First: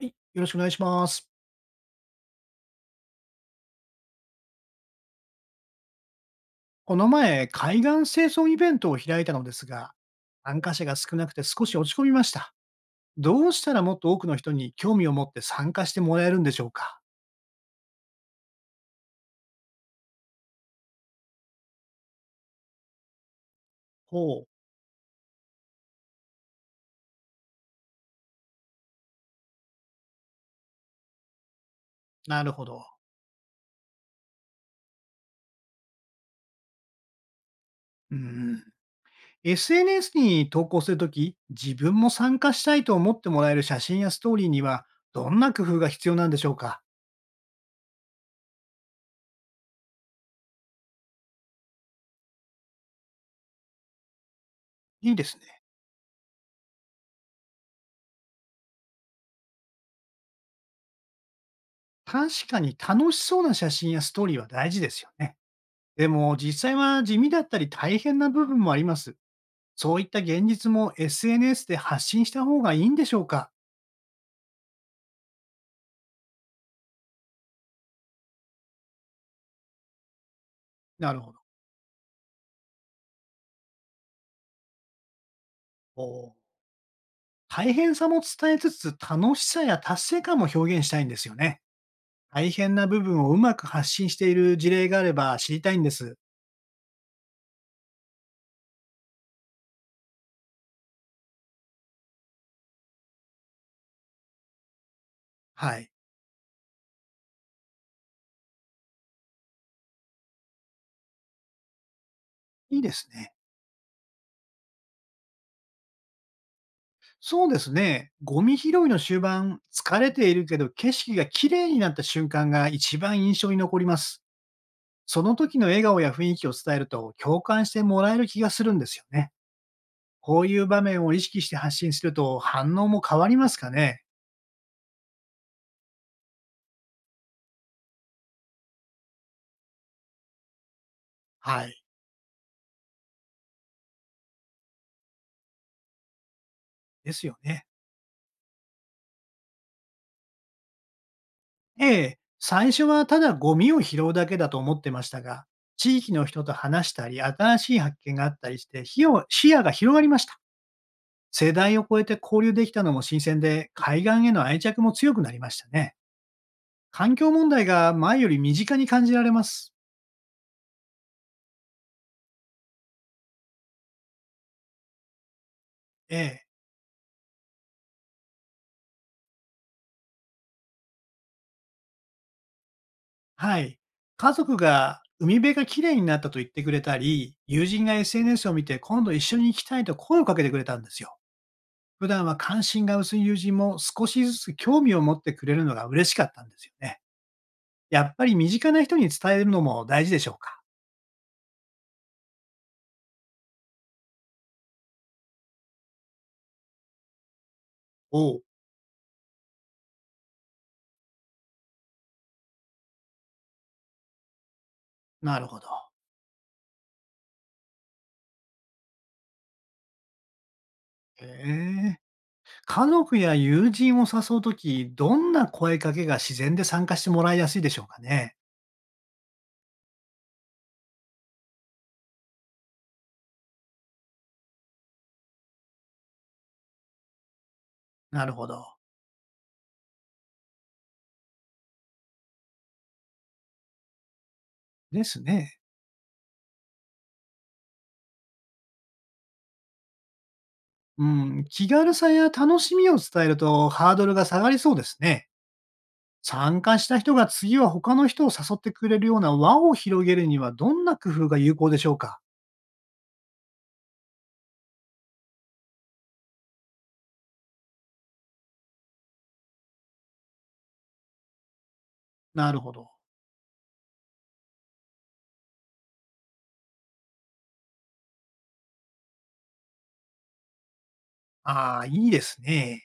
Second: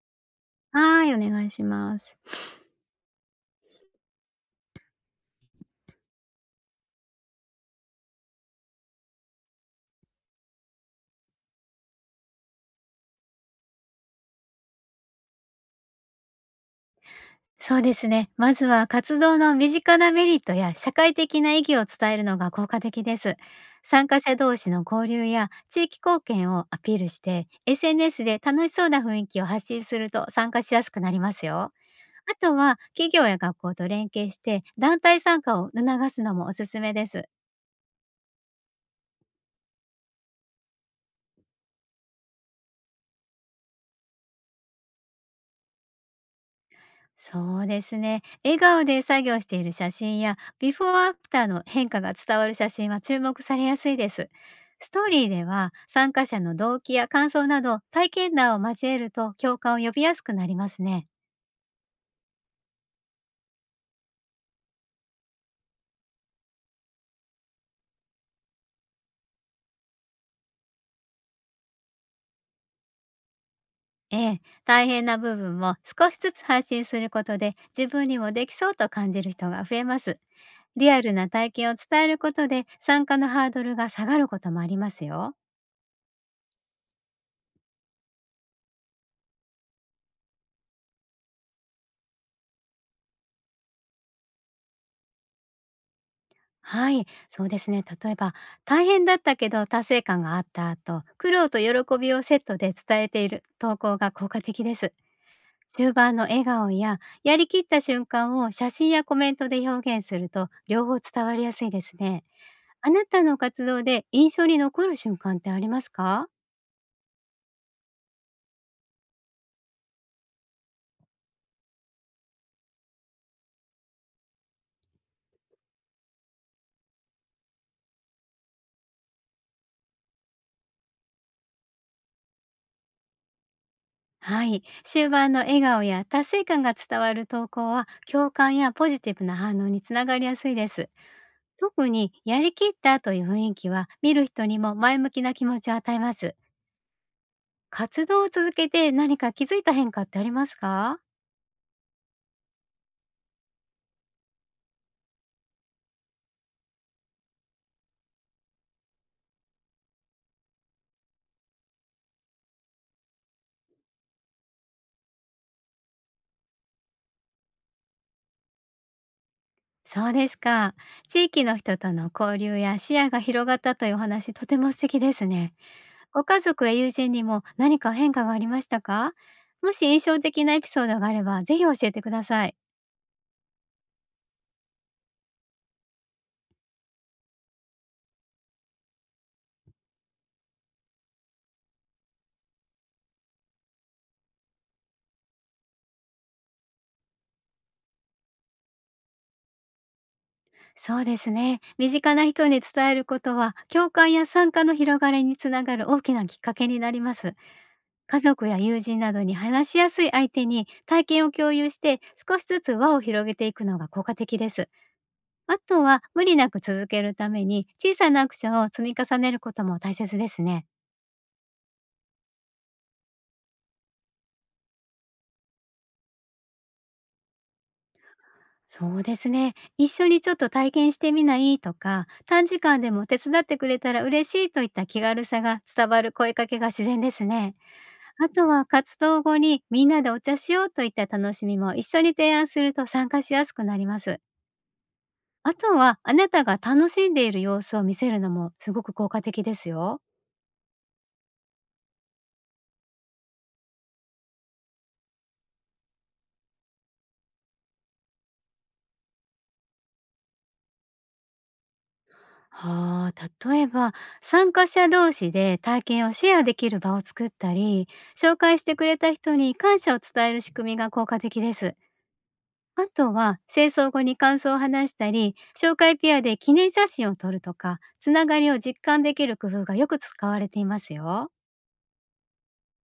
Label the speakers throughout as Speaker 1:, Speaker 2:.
Speaker 1: はい、よろしくお願いし
Speaker 2: は
Speaker 1: ま
Speaker 2: い、お
Speaker 1: す。
Speaker 2: 願いします。
Speaker 1: この前、海岸清掃イベントを開いたのですが、参加者が少なくて少し落ち込みました。どうしたらもっと多くの人に興味を持って参加してもらえるんでしょうか？
Speaker 2: そうですね。まずは活動の身近なメリットや社会的な意義を伝えるのが効果的です。参加者
Speaker 1: ほう、
Speaker 2: 同士の交流や地域貢献をアピールして、SNS で楽しそうな雰囲気を発信すると参加しやすくなりますよ。あ
Speaker 1: なる
Speaker 2: と
Speaker 1: ほ
Speaker 2: は
Speaker 1: ど。
Speaker 2: 企業や学校と連携して団体参加を促すのもおすすめです。
Speaker 1: うん、SNS に投稿するとき、自分も参加したいと思ってもらえる写真やストーリーには、どんな工夫が必要なんでしょうか？
Speaker 2: そうですね。笑顔で作業している写真や、ビフォーアフターの変化が伝わる写真は注目されやすいです。ストー
Speaker 1: いいで
Speaker 2: リー
Speaker 1: す
Speaker 2: で
Speaker 1: ね。
Speaker 2: は、参加者の動機や感想など、体験談を交えると共感を呼びやすくなりますね。
Speaker 1: 確かに楽しそうな写真やストーリーは大事ですよね。でも実際は地味だったり大変な部分もあります。そういった現実も SNS で発信した方がいいんでしょうか？
Speaker 2: ええ、大変な部分も少しずつ発信することで、自分にもできそうと感じる人が増えます。リア
Speaker 1: な
Speaker 2: ル
Speaker 1: る
Speaker 2: な
Speaker 1: ほど。
Speaker 2: 体験を伝えることで、参加のハードルが下がることもありますよ。
Speaker 1: おー大変さも伝えつつ楽しさや達成感も表現したいんですよね。大変な部分をうまく発信している事例があれば知りたいんです。
Speaker 2: はい、そうですね。例えば、大変だったけど達成感があったと、苦労と喜びをセットで伝えている投稿が効果的です。
Speaker 1: はい。
Speaker 2: 終盤の笑顔や、やりきった瞬間を写真やコメントで表現すると、両方伝わりやすいですね。
Speaker 1: いいで
Speaker 2: あな
Speaker 1: す
Speaker 2: た
Speaker 1: ね。
Speaker 2: の活動で印象に残る瞬間ってありますか？
Speaker 1: そうですね。ゴミ拾いの終盤、疲れているけど景色が綺麗になった瞬間が一番印象に残ります。その時の笑顔や雰囲気を伝えると共感してもらえる気がするんですよね。こういう場面を意識して発信すると反応も変わりますかね？
Speaker 2: はい、終盤の笑顔や達成感が伝わる投稿は、共感やポジティブな反応につながりやすいです。
Speaker 1: はい。
Speaker 2: 特にやりきったという雰囲気は見る人にも前向きな気持ちを与えます。
Speaker 1: ですよね。
Speaker 2: 活動を続けて何か気づいた変化ってありますか？
Speaker 1: ええ、最初はただゴミを拾うだけだと思ってましたが、地域の人と話したり、新しい発見があったりして、視野が広がりました。世代を超えて交流できたのも新鮮で、海岸への愛着も強くなりましたね。環境問題が前より身近に感じられます。
Speaker 2: そうですか。地域の人との交流や視野が広がったというお話、とても素敵ですね。
Speaker 1: え
Speaker 2: ご家
Speaker 1: え。
Speaker 2: 族や友人にも何か変化がありましたか？もし印象的なエピソードがあれば、ぜひ教えてください。
Speaker 1: はい。家族が海辺が綺麗になったと言ってくれたり、友人が SNS を見て今度一緒に行きたいと声をかけてくれたんですよ。普段は関心が薄い友人も少しずつ興味を持ってくれるのが嬉しかったんですよね。やっぱり身近な人に伝えるのも大事でしょうか？
Speaker 2: そうですね。身近な人に伝えることは共感や参加の広がりにつながる大きなきっかけになります。家
Speaker 1: おう、
Speaker 2: 族や友人などに話しやすい相手に体験を共有して、少しずつ輪を広げていくのが効果的です。
Speaker 1: なる
Speaker 2: あ
Speaker 1: ほど。
Speaker 2: とは無理なく続けるために、小さなアクションを積み重ねることも大切ですね。
Speaker 1: へえ。家族や友人を誘うとき、どんな声かけが自然で参加してもらいやすいでしょうかね？
Speaker 2: そうですね。一緒にちょっと体験してみないとか、短時間でも手伝ってくれたら嬉しいといった気軽さが伝わる声かけが自然ですね。
Speaker 1: な
Speaker 2: あ
Speaker 1: るほ
Speaker 2: とは
Speaker 1: ど。
Speaker 2: 活動後にみんなでお茶しようといった楽しみも一緒に提案すると、参加しやすくなります。
Speaker 1: です
Speaker 2: あ
Speaker 1: ね。
Speaker 2: とは、あなたが楽しんでいる様子を見せるのもすごく効果的ですよ。
Speaker 1: うん、気軽さや楽しみを伝えるとハードルが下がりそうですね。参加した人が次は他の人を誘ってくれるような輪を広げるにはどんな工夫が有効でしょうか？
Speaker 2: はあ、例えば、参加者同士で体験をシェアできる場を作ったり、紹介してくれた人に感謝を伝える仕組みが効果的です。
Speaker 1: なるほ
Speaker 2: あ
Speaker 1: ど。
Speaker 2: とは、清掃後に感想を話したり、紹介ペアで記念写真を撮るとか、つながりを実感できる工夫がよく使われていますよ。
Speaker 1: ああ、いいですね。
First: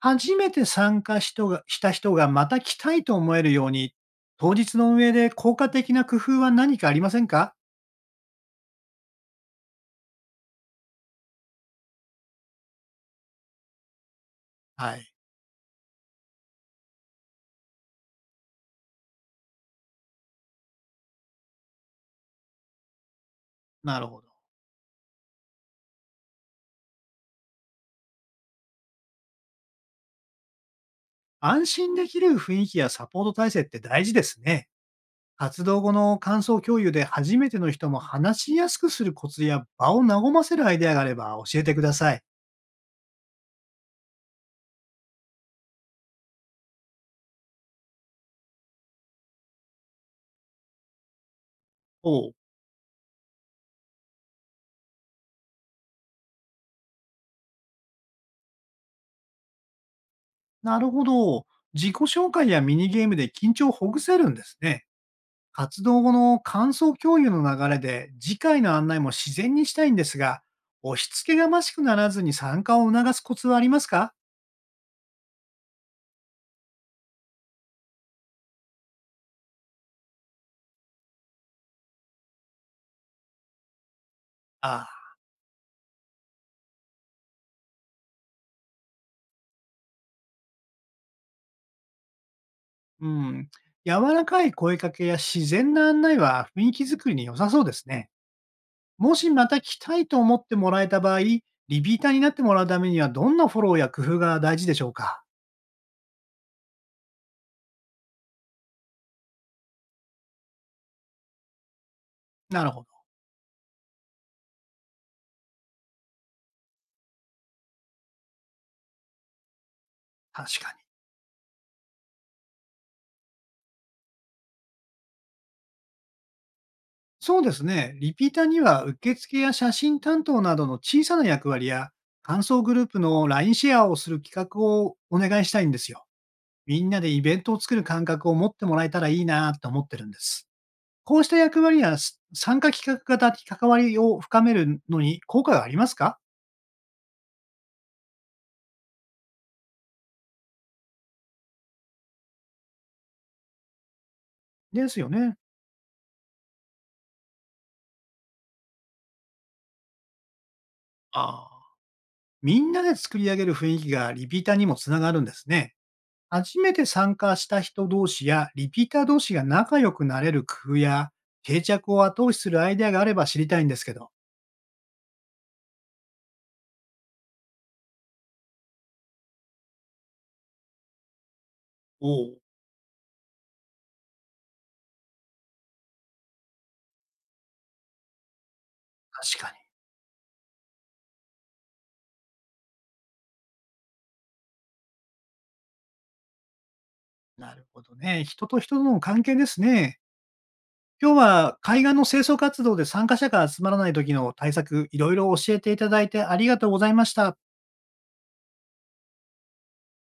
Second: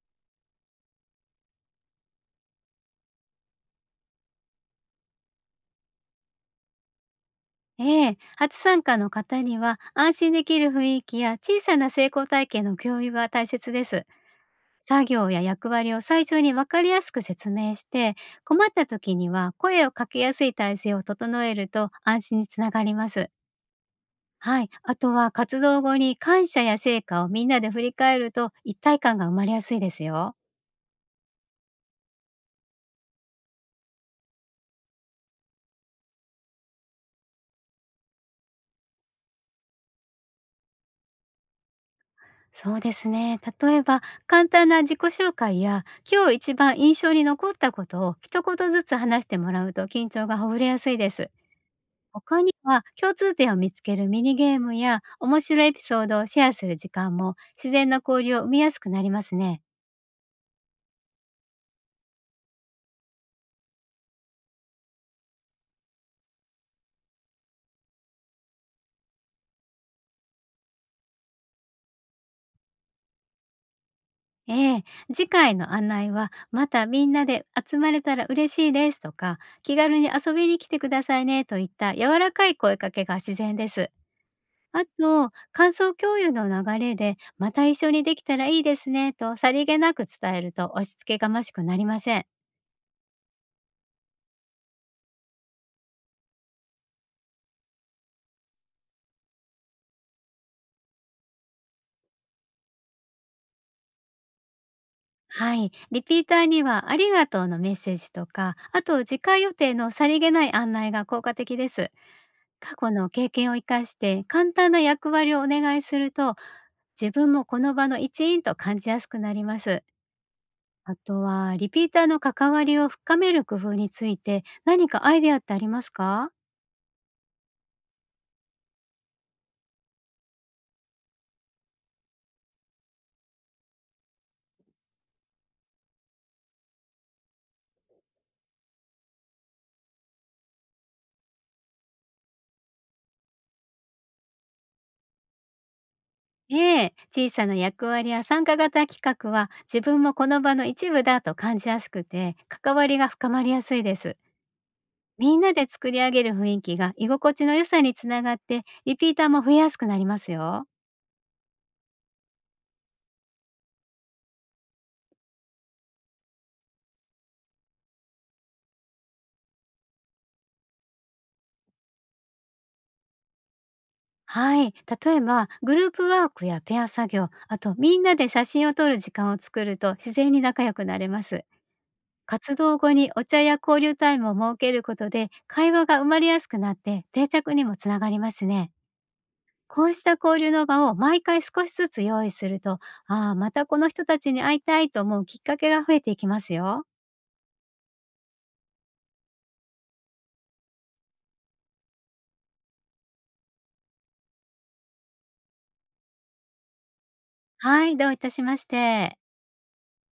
Speaker 1: 初めて参加した人がまた来たいと思えるように、当日の運営で効果的な工夫は何かありませんか？
Speaker 2: ええ、初参加の方には安心できる雰囲気や小さな成功体験の共有が大切です。
Speaker 1: は
Speaker 2: 作
Speaker 1: い。
Speaker 2: 業や役割を最初に分かりやすく説明して、困った時には声をかけやすい体制を整えると安心につながります。
Speaker 1: なるほど。
Speaker 2: はい、あとは活動後に感謝や成果をみんなで振り返ると、一体感が生まれやすいですよ。
Speaker 1: 安心できる雰囲気やサポート体制って大事ですね。活動後の感想共有で初めての人も話しやすくするコツや場を和ませるアイデアがあれば教えてください。
Speaker 2: そうですね。例えば、簡単な自己紹介や今日一番印象に残ったことを一言ずつ話してもらうと、緊張がほぐれやすいです。
Speaker 1: おう、
Speaker 2: 他には共通点を見つけるミニゲームや面白いエピソードをシェアする時間も、自然な交流を生みやすくなりますね。
Speaker 1: なるほど。自己紹介やミニゲームで緊張をほぐせるんですね。活動後の感想共有の流れで次回の案内も自然にしたいんですが、押し付けがましくならずに参加を促すコツはありますか？
Speaker 2: ええ、次回の案内はまたみんなで集まれたら嬉しいですとか、気軽に遊びに来てくださいねといった柔らかい声かけが自然です。
Speaker 1: あ
Speaker 2: あ
Speaker 1: あ、
Speaker 2: と感想共有の流れでまた一緒にできたらいいですねと、さりげなく伝えると押し付けがましくなりません。
Speaker 1: うん。柔らかい声かけや自然な案内は雰囲気作りに良さそうですね。もしまた来たいと思ってもらえた場合、リピーターになってもらうためにはどんなフォローや工夫が大事でしょうか？
Speaker 2: はい、リピーターにはありがとうのメッセージとか、あと次回予定のさりげない案内が効果的です。
Speaker 1: なる
Speaker 2: 過
Speaker 1: ほ
Speaker 2: 去
Speaker 1: ど。
Speaker 2: の経験を生かして簡単な役割をお願いすると、自分もこの場の一員と感じやすくなります。
Speaker 1: 確かに。
Speaker 2: あとは、リピーターの関わりを深める工夫について何かアイデアってありますか？
Speaker 1: そうですね。リピーターには受付や写真担当などの小さな役割や感想グループの LINE シェアをする企画をお願いしたいんですよ。みんなでイベントを作る感覚を持ってもらえたらいいなと思ってるんです。こうした役割や参加企画型関わりを深めるのに効果がありますか？
Speaker 2: ええ、小さな役割や参加型企画は自分もこの場の一部だと感じやすくて、関わりが深まりやすいです。
Speaker 1: ですよ
Speaker 2: み
Speaker 1: ね。
Speaker 2: んなで作り上げる雰囲気が居心地の良さにつながって、リピーターも増えやすくなりますよ。
Speaker 1: ああ。みんなで作り上げる雰囲気がリピーターにもつながるんですね。初めて参加した人同士やリピーター同士が仲良くなれる工夫や定着を後押しするアイデアがあれば知りたいんですけど。
Speaker 2: はい。例えば、グループワークやペア作業、あとみんなで写真を撮る時間を作ると自然に仲良くなれます。
Speaker 1: おお。
Speaker 2: 活動後にお茶や交流タイムを設けることで会話が生まれやすくなって、定着にもつながりますね。
Speaker 1: 確かに。
Speaker 2: こうした交流の場を毎回少しずつ用意すると、ああ、またこの人たちに会いたいと思うきっかけが増えていきますよ。
Speaker 1: なるほどね。人と人との関係ですね。今日は海岸の清掃活動で参加者が集まらない時の対策、いろいろ教えていただいてありがとうございました。
Speaker 2: はい、どういたしまして。